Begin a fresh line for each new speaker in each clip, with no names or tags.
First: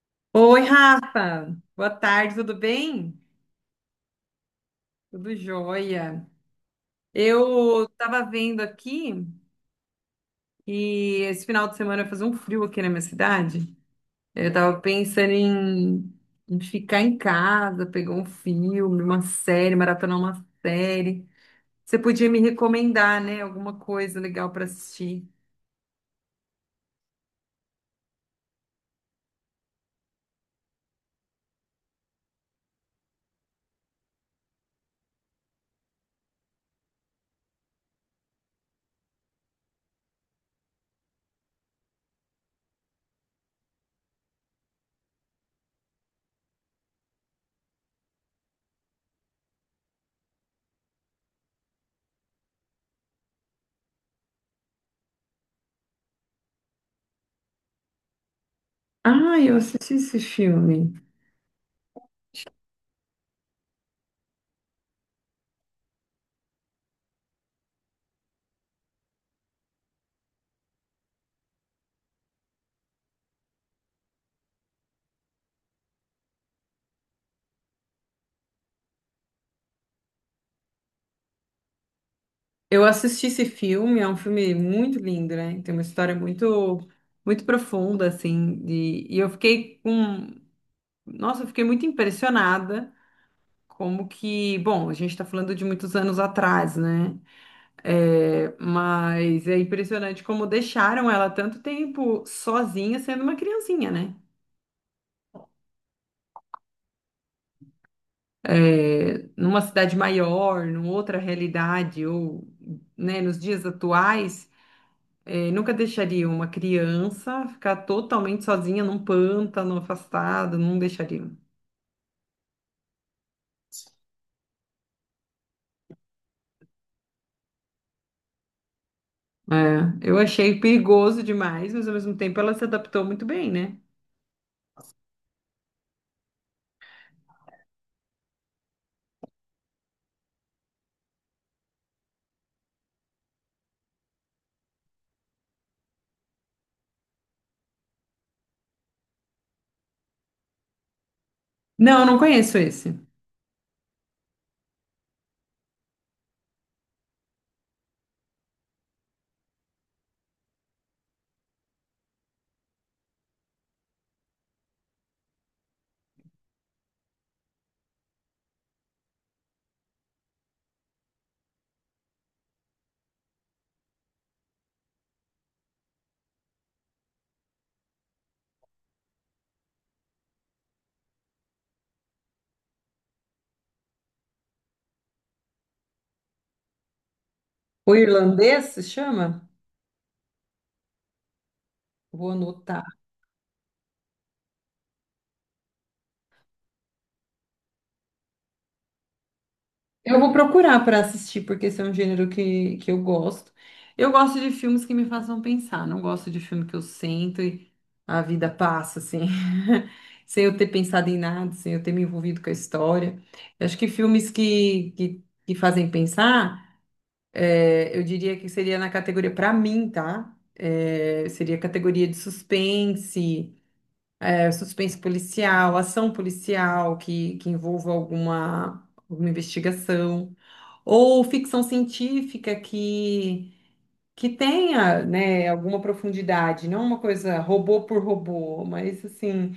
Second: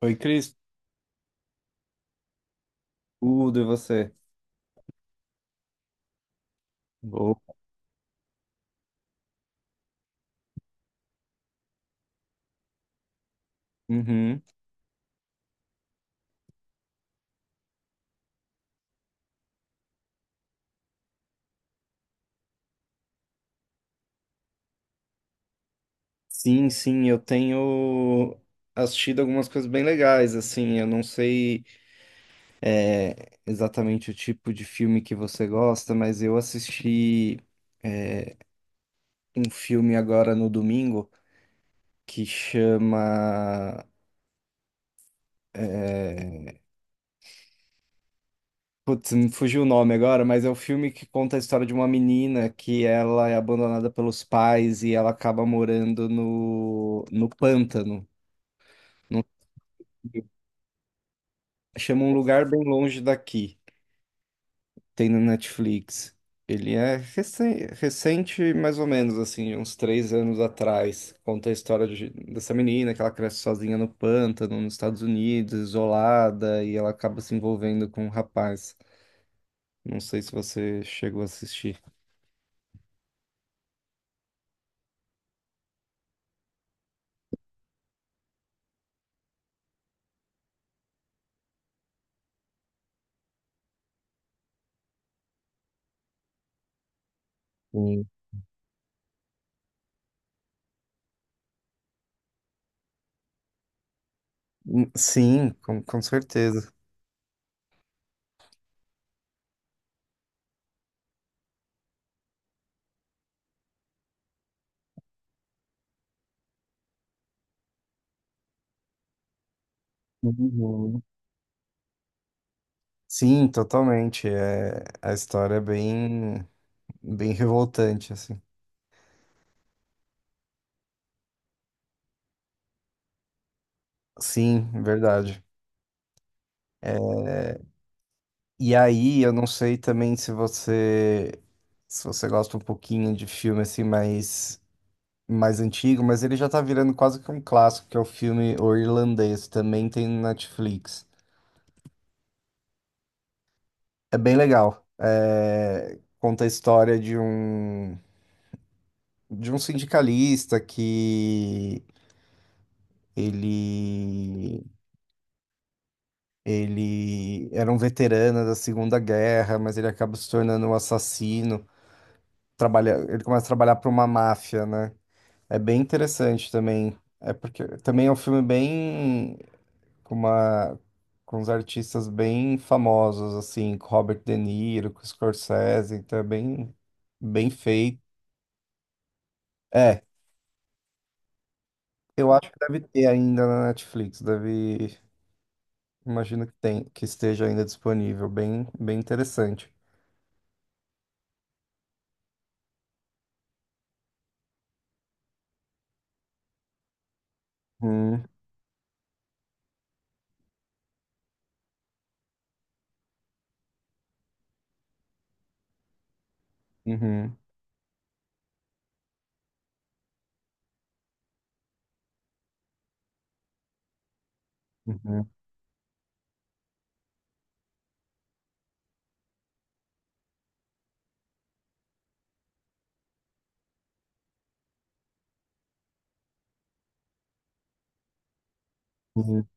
Oi, Cris.
Oi, Rafa. Boa tarde, tudo bem?
Tudo, e você?
Tudo jóia.
Boa.
Eu tava vendo aqui e esse final de semana vai fazer um frio aqui na minha cidade.
Uhum.
Eu tava pensando em, ficar em casa, pegar um filme, uma série, maratonar uma série. Você podia me recomendar, né? Alguma coisa legal para assistir.
Sim, sim, eu tenho assistido algumas coisas bem legais, assim, eu não sei exatamente o tipo de filme que você gosta, mas eu assisti é, um filme agora no domingo que chama... é, Putz, me fugiu o nome agora, mas é o filme que conta a história de uma menina que ela é abandonada pelos pais e ela acaba morando no pântano.
Ah, eu assisti esse filme.
Chama Um Lugar Bem Longe Daqui. Tem no Netflix. Ele é recente, mais ou menos, assim, uns três anos atrás. Conta a história dessa menina que ela cresce sozinha no pântano, nos Estados Unidos, isolada, e ela acaba se envolvendo com um rapaz. Não sei se você chegou a assistir.
Eu assisti esse filme, é um filme muito lindo, né? Tem uma história muito, muito profunda, assim, de- e eu fiquei com, nossa, eu fiquei muito impressionada como que, bom, a gente está falando de muitos anos atrás, né?
Sim.
É, mas é impressionante como deixaram ela tanto tempo sozinha, sendo uma criancinha, né?
Sim, com certeza.
É, numa cidade maior, numa outra realidade, ou, né, nos dias atuais. É, nunca deixaria uma criança ficar totalmente sozinha num pântano, afastada, não
Uhum.
deixaria.
Sim, totalmente. É, a história é bem, bem revoltante, assim.
É, eu achei perigoso demais, mas ao mesmo tempo ela se adaptou muito bem, né?
Sim, verdade. E aí, eu não sei também se você gosta um pouquinho de filme assim mais antigo, mas ele já tá virando quase que um clássico, que é o filme O Irlandês, também tem no Netflix.
Não, eu não conheço esse.
É bem legal. É, conta a história de um sindicalista que ele ele era um veterano da Segunda Guerra, mas ele acaba se tornando um assassino. Trabalha, ele começa a trabalhar para uma máfia, né? É bem interessante também. É porque também é um filme bem com uma com uns artistas bem famosos assim, com Robert De Niro, com Scorsese, então é bem
O
feito.
irlandês se chama?
É,
Vou
eu acho que deve
anotar.
ter ainda na Netflix, deve, imagino que tem, que esteja ainda disponível, bem interessante.
Eu vou procurar para assistir, porque esse é um gênero que eu gosto. Eu gosto de filmes que me façam pensar, não gosto de filme que eu sento e a
Hum.
vida passa, assim, sem eu ter pensado em nada, sem eu ter me envolvido com a história. Eu acho que filmes que fazem pensar,
Uhum.
é, eu diria que seria na categoria, para mim, tá? É, seria categoria de suspense, é, suspense
Uhum.
policial, ação policial que envolva alguma, alguma investigação, ou ficção científica que tenha, né, alguma profundidade, não uma coisa robô por robô, mas
Uhum.
assim,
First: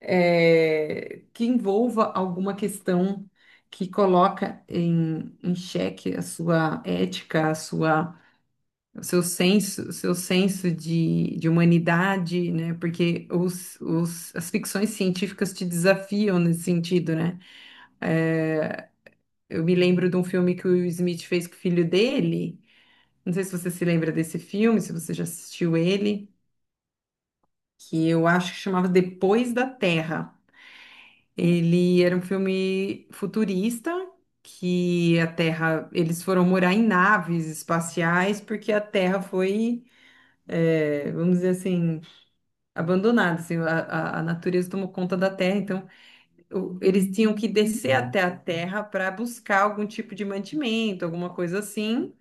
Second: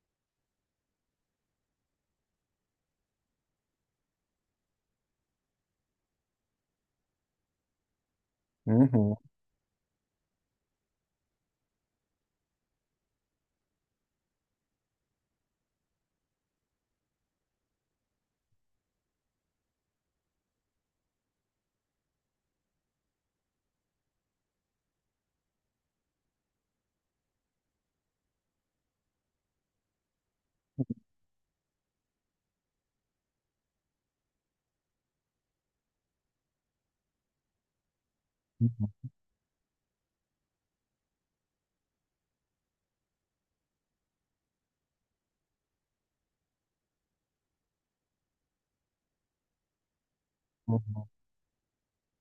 é, que envolva alguma questão que coloca em, xeque a sua ética, a sua
Uhum. Uhum.
o seu senso de humanidade, né? Porque as ficções científicas te desafiam nesse sentido, né? É, eu me lembro de um filme que o Will Smith fez com o filho dele. Não sei se você se lembra desse filme, se você já assistiu ele, que eu acho que chamava Depois da Terra. Ele era um filme futurista. Que a Terra, eles foram morar em naves espaciais porque a
Uhum.
Terra foi é, vamos dizer assim, abandonado, assim, a natureza tomou conta da terra, então o- eles tinham que descer até a terra para buscar algum tipo de mantimento,
Uhum.
alguma coisa assim,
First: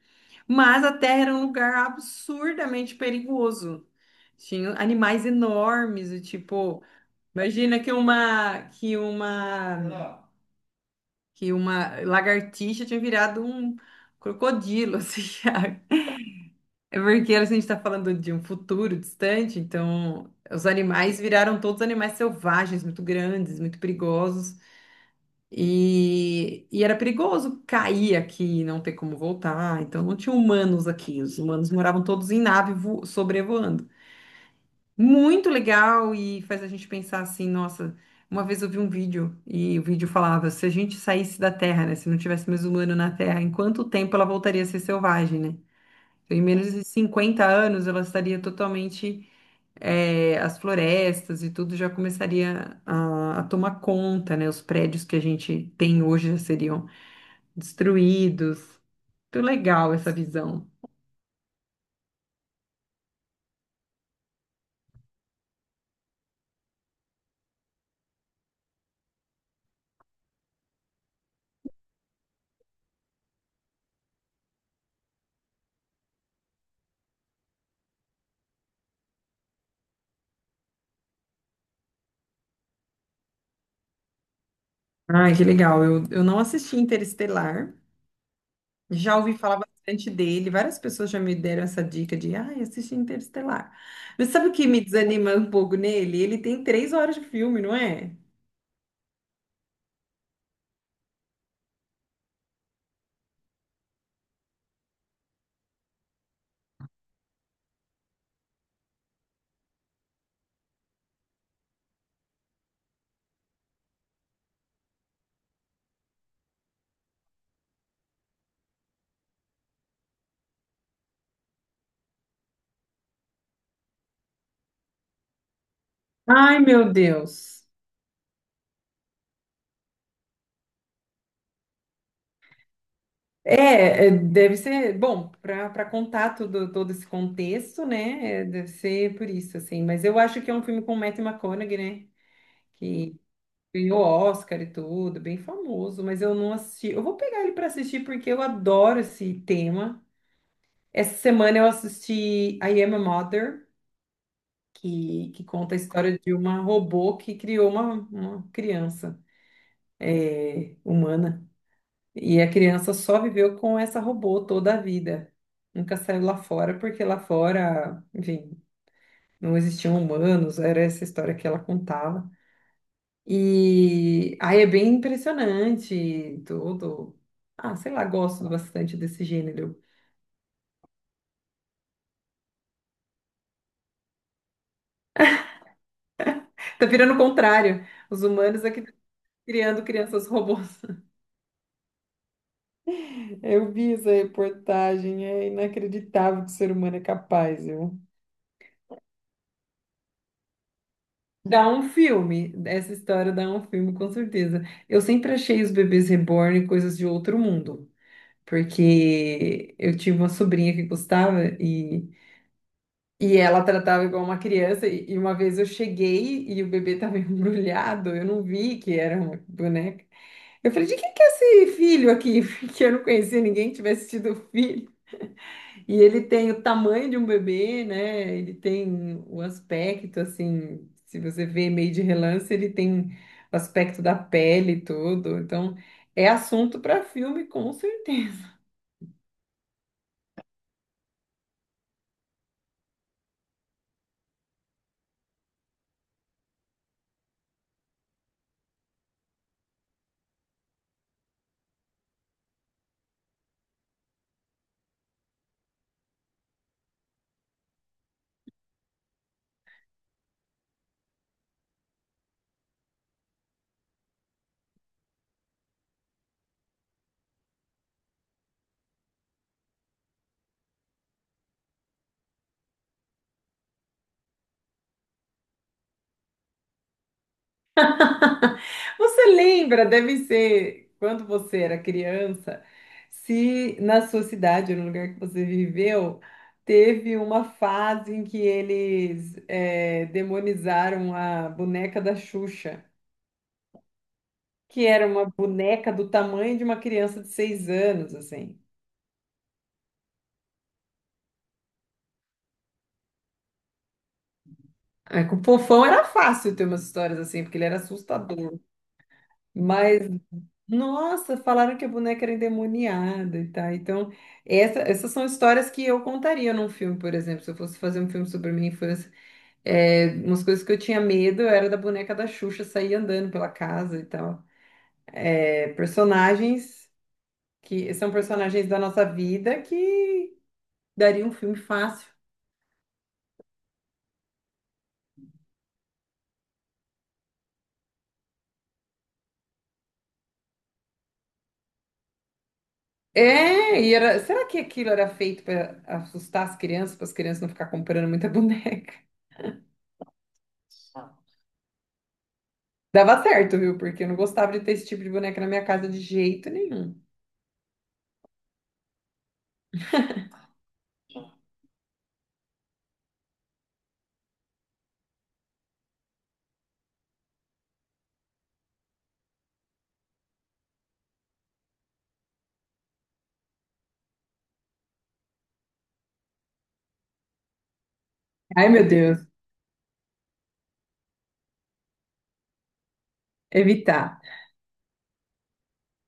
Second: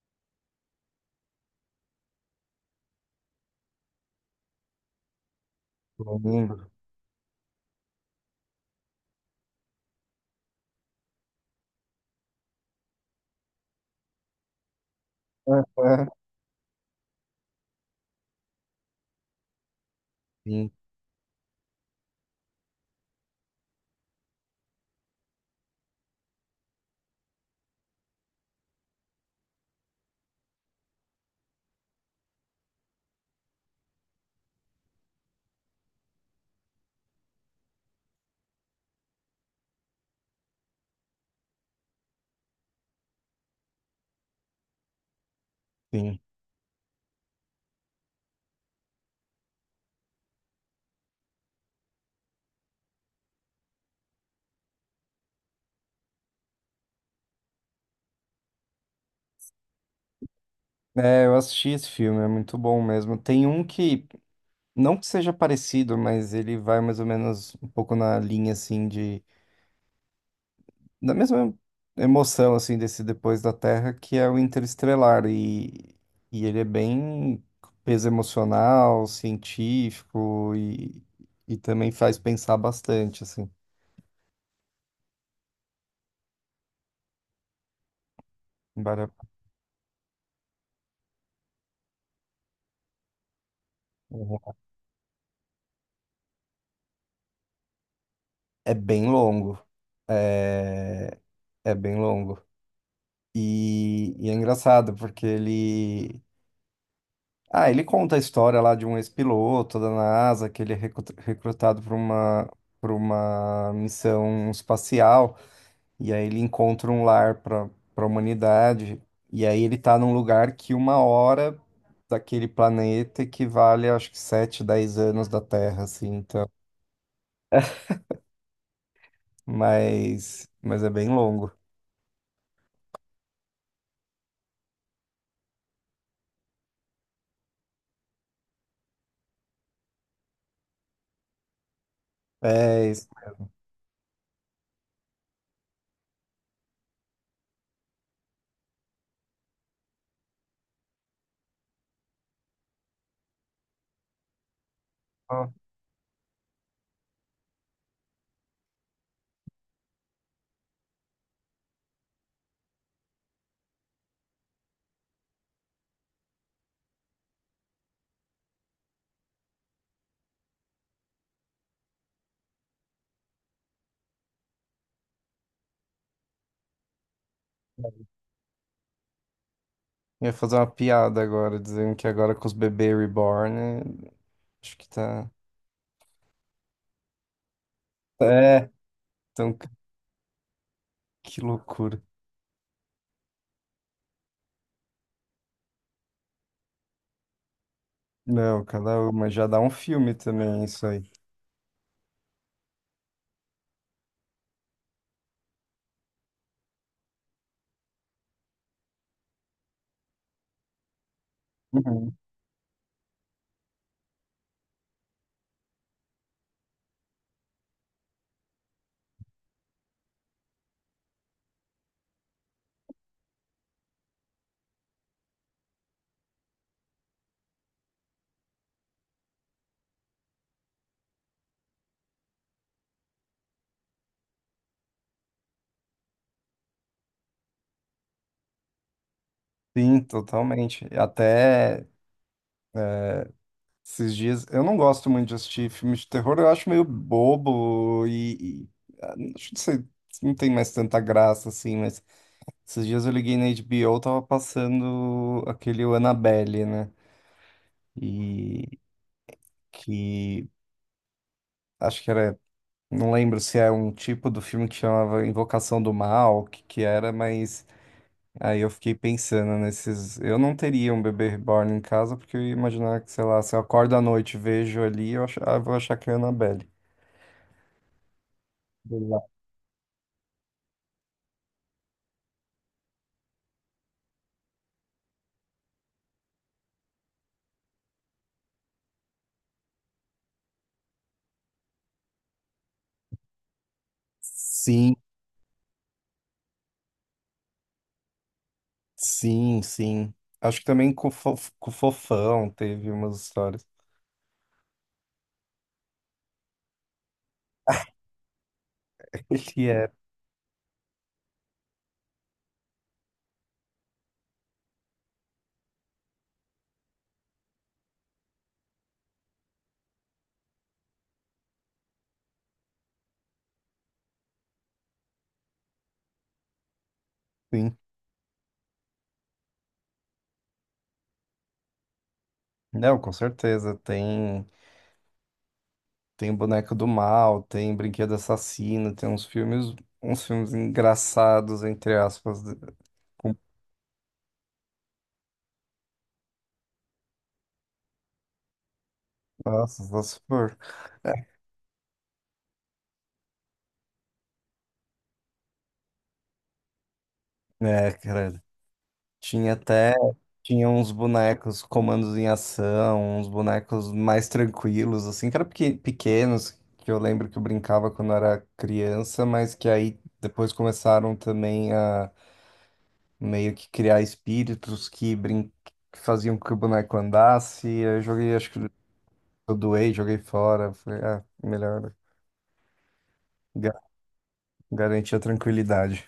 mas a terra era um lugar absurdamente perigoso. Tinha animais enormes,
Eu
e
lembro.
tipo, imagina que uma lagartixa tinha virado um crocodilo, assim.
Aham.
É porque a gente está falando de um futuro distante, então os
Sim,
animais viraram todos animais selvagens, muito grandes, muito perigosos. E era perigoso cair aqui e não ter como voltar. Então não tinha humanos aqui. Os humanos moravam todos em nave vo- sobrevoando. Muito legal e faz a gente pensar assim, nossa, uma vez eu vi um vídeo e o vídeo falava, se a gente saísse da Terra, né, se não tivesse mais humano na Terra, em quanto tempo ela voltaria a ser selvagem, né?
sim.
Então, em menos de 50 anos, ela estaria totalmente, as florestas e tudo já começaria a tomar conta, né? Os prédios que a gente tem hoje já seriam destruídos. Muito legal essa visão.
É, eu assisti esse filme, é muito bom mesmo. Tem um que, não que seja parecido, mas ele vai mais ou menos um pouco na linha, assim, de... Da mesma emoção, assim, desse Depois da Terra, que é o Interestelar. E ele é bem peso emocional, científico e também faz pensar bastante, assim.
Ai, que legal. Eu não assisti Interestelar,
Vale a-
já ouvi falar bastante dele. Várias pessoas já me deram essa dica de, ai, assisti Interestelar. Mas sabe o que me desanima um pouco nele? Ele tem 3 horas de filme, não é?
É bem longo. É, é bem longo. E é engraçado, porque ele... Ah, ele conta a história lá de um ex-piloto da NASA, que ele é recrutado para uma missão espacial, e aí ele encontra um lar para a humanidade, e aí ele tá num lugar que uma hora daquele planeta equivale, acho que 7 10 anos da Terra, assim, então,
Ai, meu Deus.
mas é bem longo.
É, deve ser, bom, para contar todo esse contexto, né? É, deve ser por isso, assim. Mas eu acho que é um filme com Matthew McConaughey, né?
É, isso.
Que ganhou Oscar e tudo, bem famoso, mas eu não assisti. Eu vou pegar ele para assistir porque eu adoro esse tema. Essa semana eu assisti I Am a Mother, que
Ó,
conta a história de uma robô que criou uma criança é, humana. E a criança só viveu com essa robô toda a vida. Nunca saiu lá fora, porque lá fora, enfim, não existiam humanos, era essa história que ela contava. E aí é bem impressionante tudo. Ah, sei lá, gosto bastante desse gênero.
ia fazer uma piada agora, dizendo que agora com os bebês reborn, eh, acho que tá...
Tá virando o contrário. Os humanos
É,
aqui tá
então.
criando crianças robôs.
Que loucura.
Eu vi essa reportagem, é inacreditável que o ser humano é capaz, viu?
Não, cada uma já dá um filme também, isso aí.
Dá um filme, essa história dá um filme, com certeza. Eu sempre achei os bebês reborn coisas de outro mundo, porque eu tive uma sobrinha que gostava
Uhum.
e ela tratava igual uma criança. E uma vez eu cheguei e o bebê estava embrulhado, eu não vi que era uma boneca. Eu falei, de quem que é esse filho aqui? Porque eu não conhecia ninguém que tivesse tido filho. E ele tem o tamanho de um bebê, né? Ele tem o aspecto, assim, se você vê meio de relance, ele tem o aspecto da pele e tudo. Então, é assunto para filme, com certeza.
Sim, totalmente. Até esses dias, eu não gosto muito de assistir filmes de terror, eu acho meio bobo e ah, não sei, não tem mais tanta graça assim, mas esses dias eu liguei na HBO, tava passando aquele o Annabelle, né? E que acho que era, não lembro se é um tipo do filme que chamava Invocação do Mal, o que que era, mas aí eu fiquei pensando nesses. Eu não teria um bebê reborn em casa, porque eu ia imaginar que, sei lá, se eu acordo à noite e vejo ali, ah, eu vou achar que é a Annabelle.
Você
Exato.
lembra, deve ser, quando você era criança, se na sua cidade, no lugar que você viveu, teve uma fase em que eles demonizaram a boneca da Xuxa. Que
Sim,
era uma boneca do tamanho de uma criança de 6 anos, assim.
sim, sim. Acho que também com o Fofão teve umas histórias.
Aí, com o Fofão era fácil ter umas histórias assim, porque ele era assustador.
Ele é,
Mas, nossa, falaram que a boneca era endemoniada e tal. Então, essa- essas são histórias que eu contaria num filme, por exemplo. Se eu fosse fazer um filme sobre a minha infância, é, umas coisas que eu tinha medo era da boneca da Xuxa sair andando pela casa e tal. É, personagens
sim.
que são personagens da nossa vida que daria um filme fácil.
Não, com certeza. Tem Boneco do Mal, tem Brinquedo Assassino, tem uns filmes engraçados, entre aspas, de- com
É, e era, será que aquilo era feito para assustar as crianças, para as crianças não ficar comprando muita boneca?
nossa, se for.
Dava certo, viu? Porque eu não gostava de ter esse tipo de boneca na minha casa de jeito nenhum.
É, cara, tinha até, tinha uns bonecos comandos em ação, uns bonecos mais tranquilos, assim, que eram pequenos, que eu lembro que eu brincava quando era criança, mas que aí depois começaram também a meio que criar espíritos que faziam com que o boneco andasse. Aí eu joguei, acho que
Ai, meu Deus,
eu doei, joguei fora. Falei, ah, melhor ga-
evitar.
garantir a tranquilidade.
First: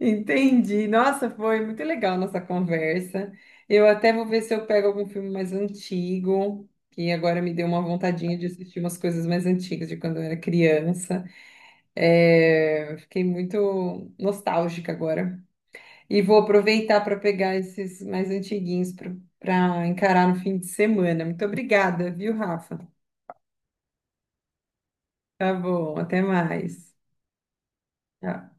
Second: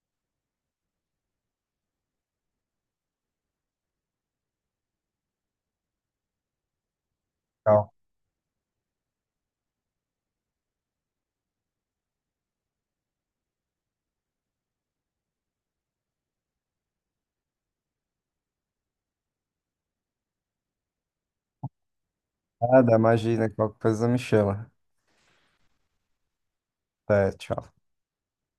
Entendi. Nossa, foi muito legal nossa conversa. Eu até vou ver se eu pego algum filme mais antigo, que agora me deu uma
Tchau.
vontadinha de assistir umas coisas mais antigas de quando eu era criança. É, fiquei muito nostálgica agora. E vou aproveitar para pegar esses mais antiguinhos para encarar no fim de semana. Muito obrigada, viu, Rafa?
Nada, imagina, qualquer coisa me chama.
Tá bom, até mais.
Até, tchau.
Tchau.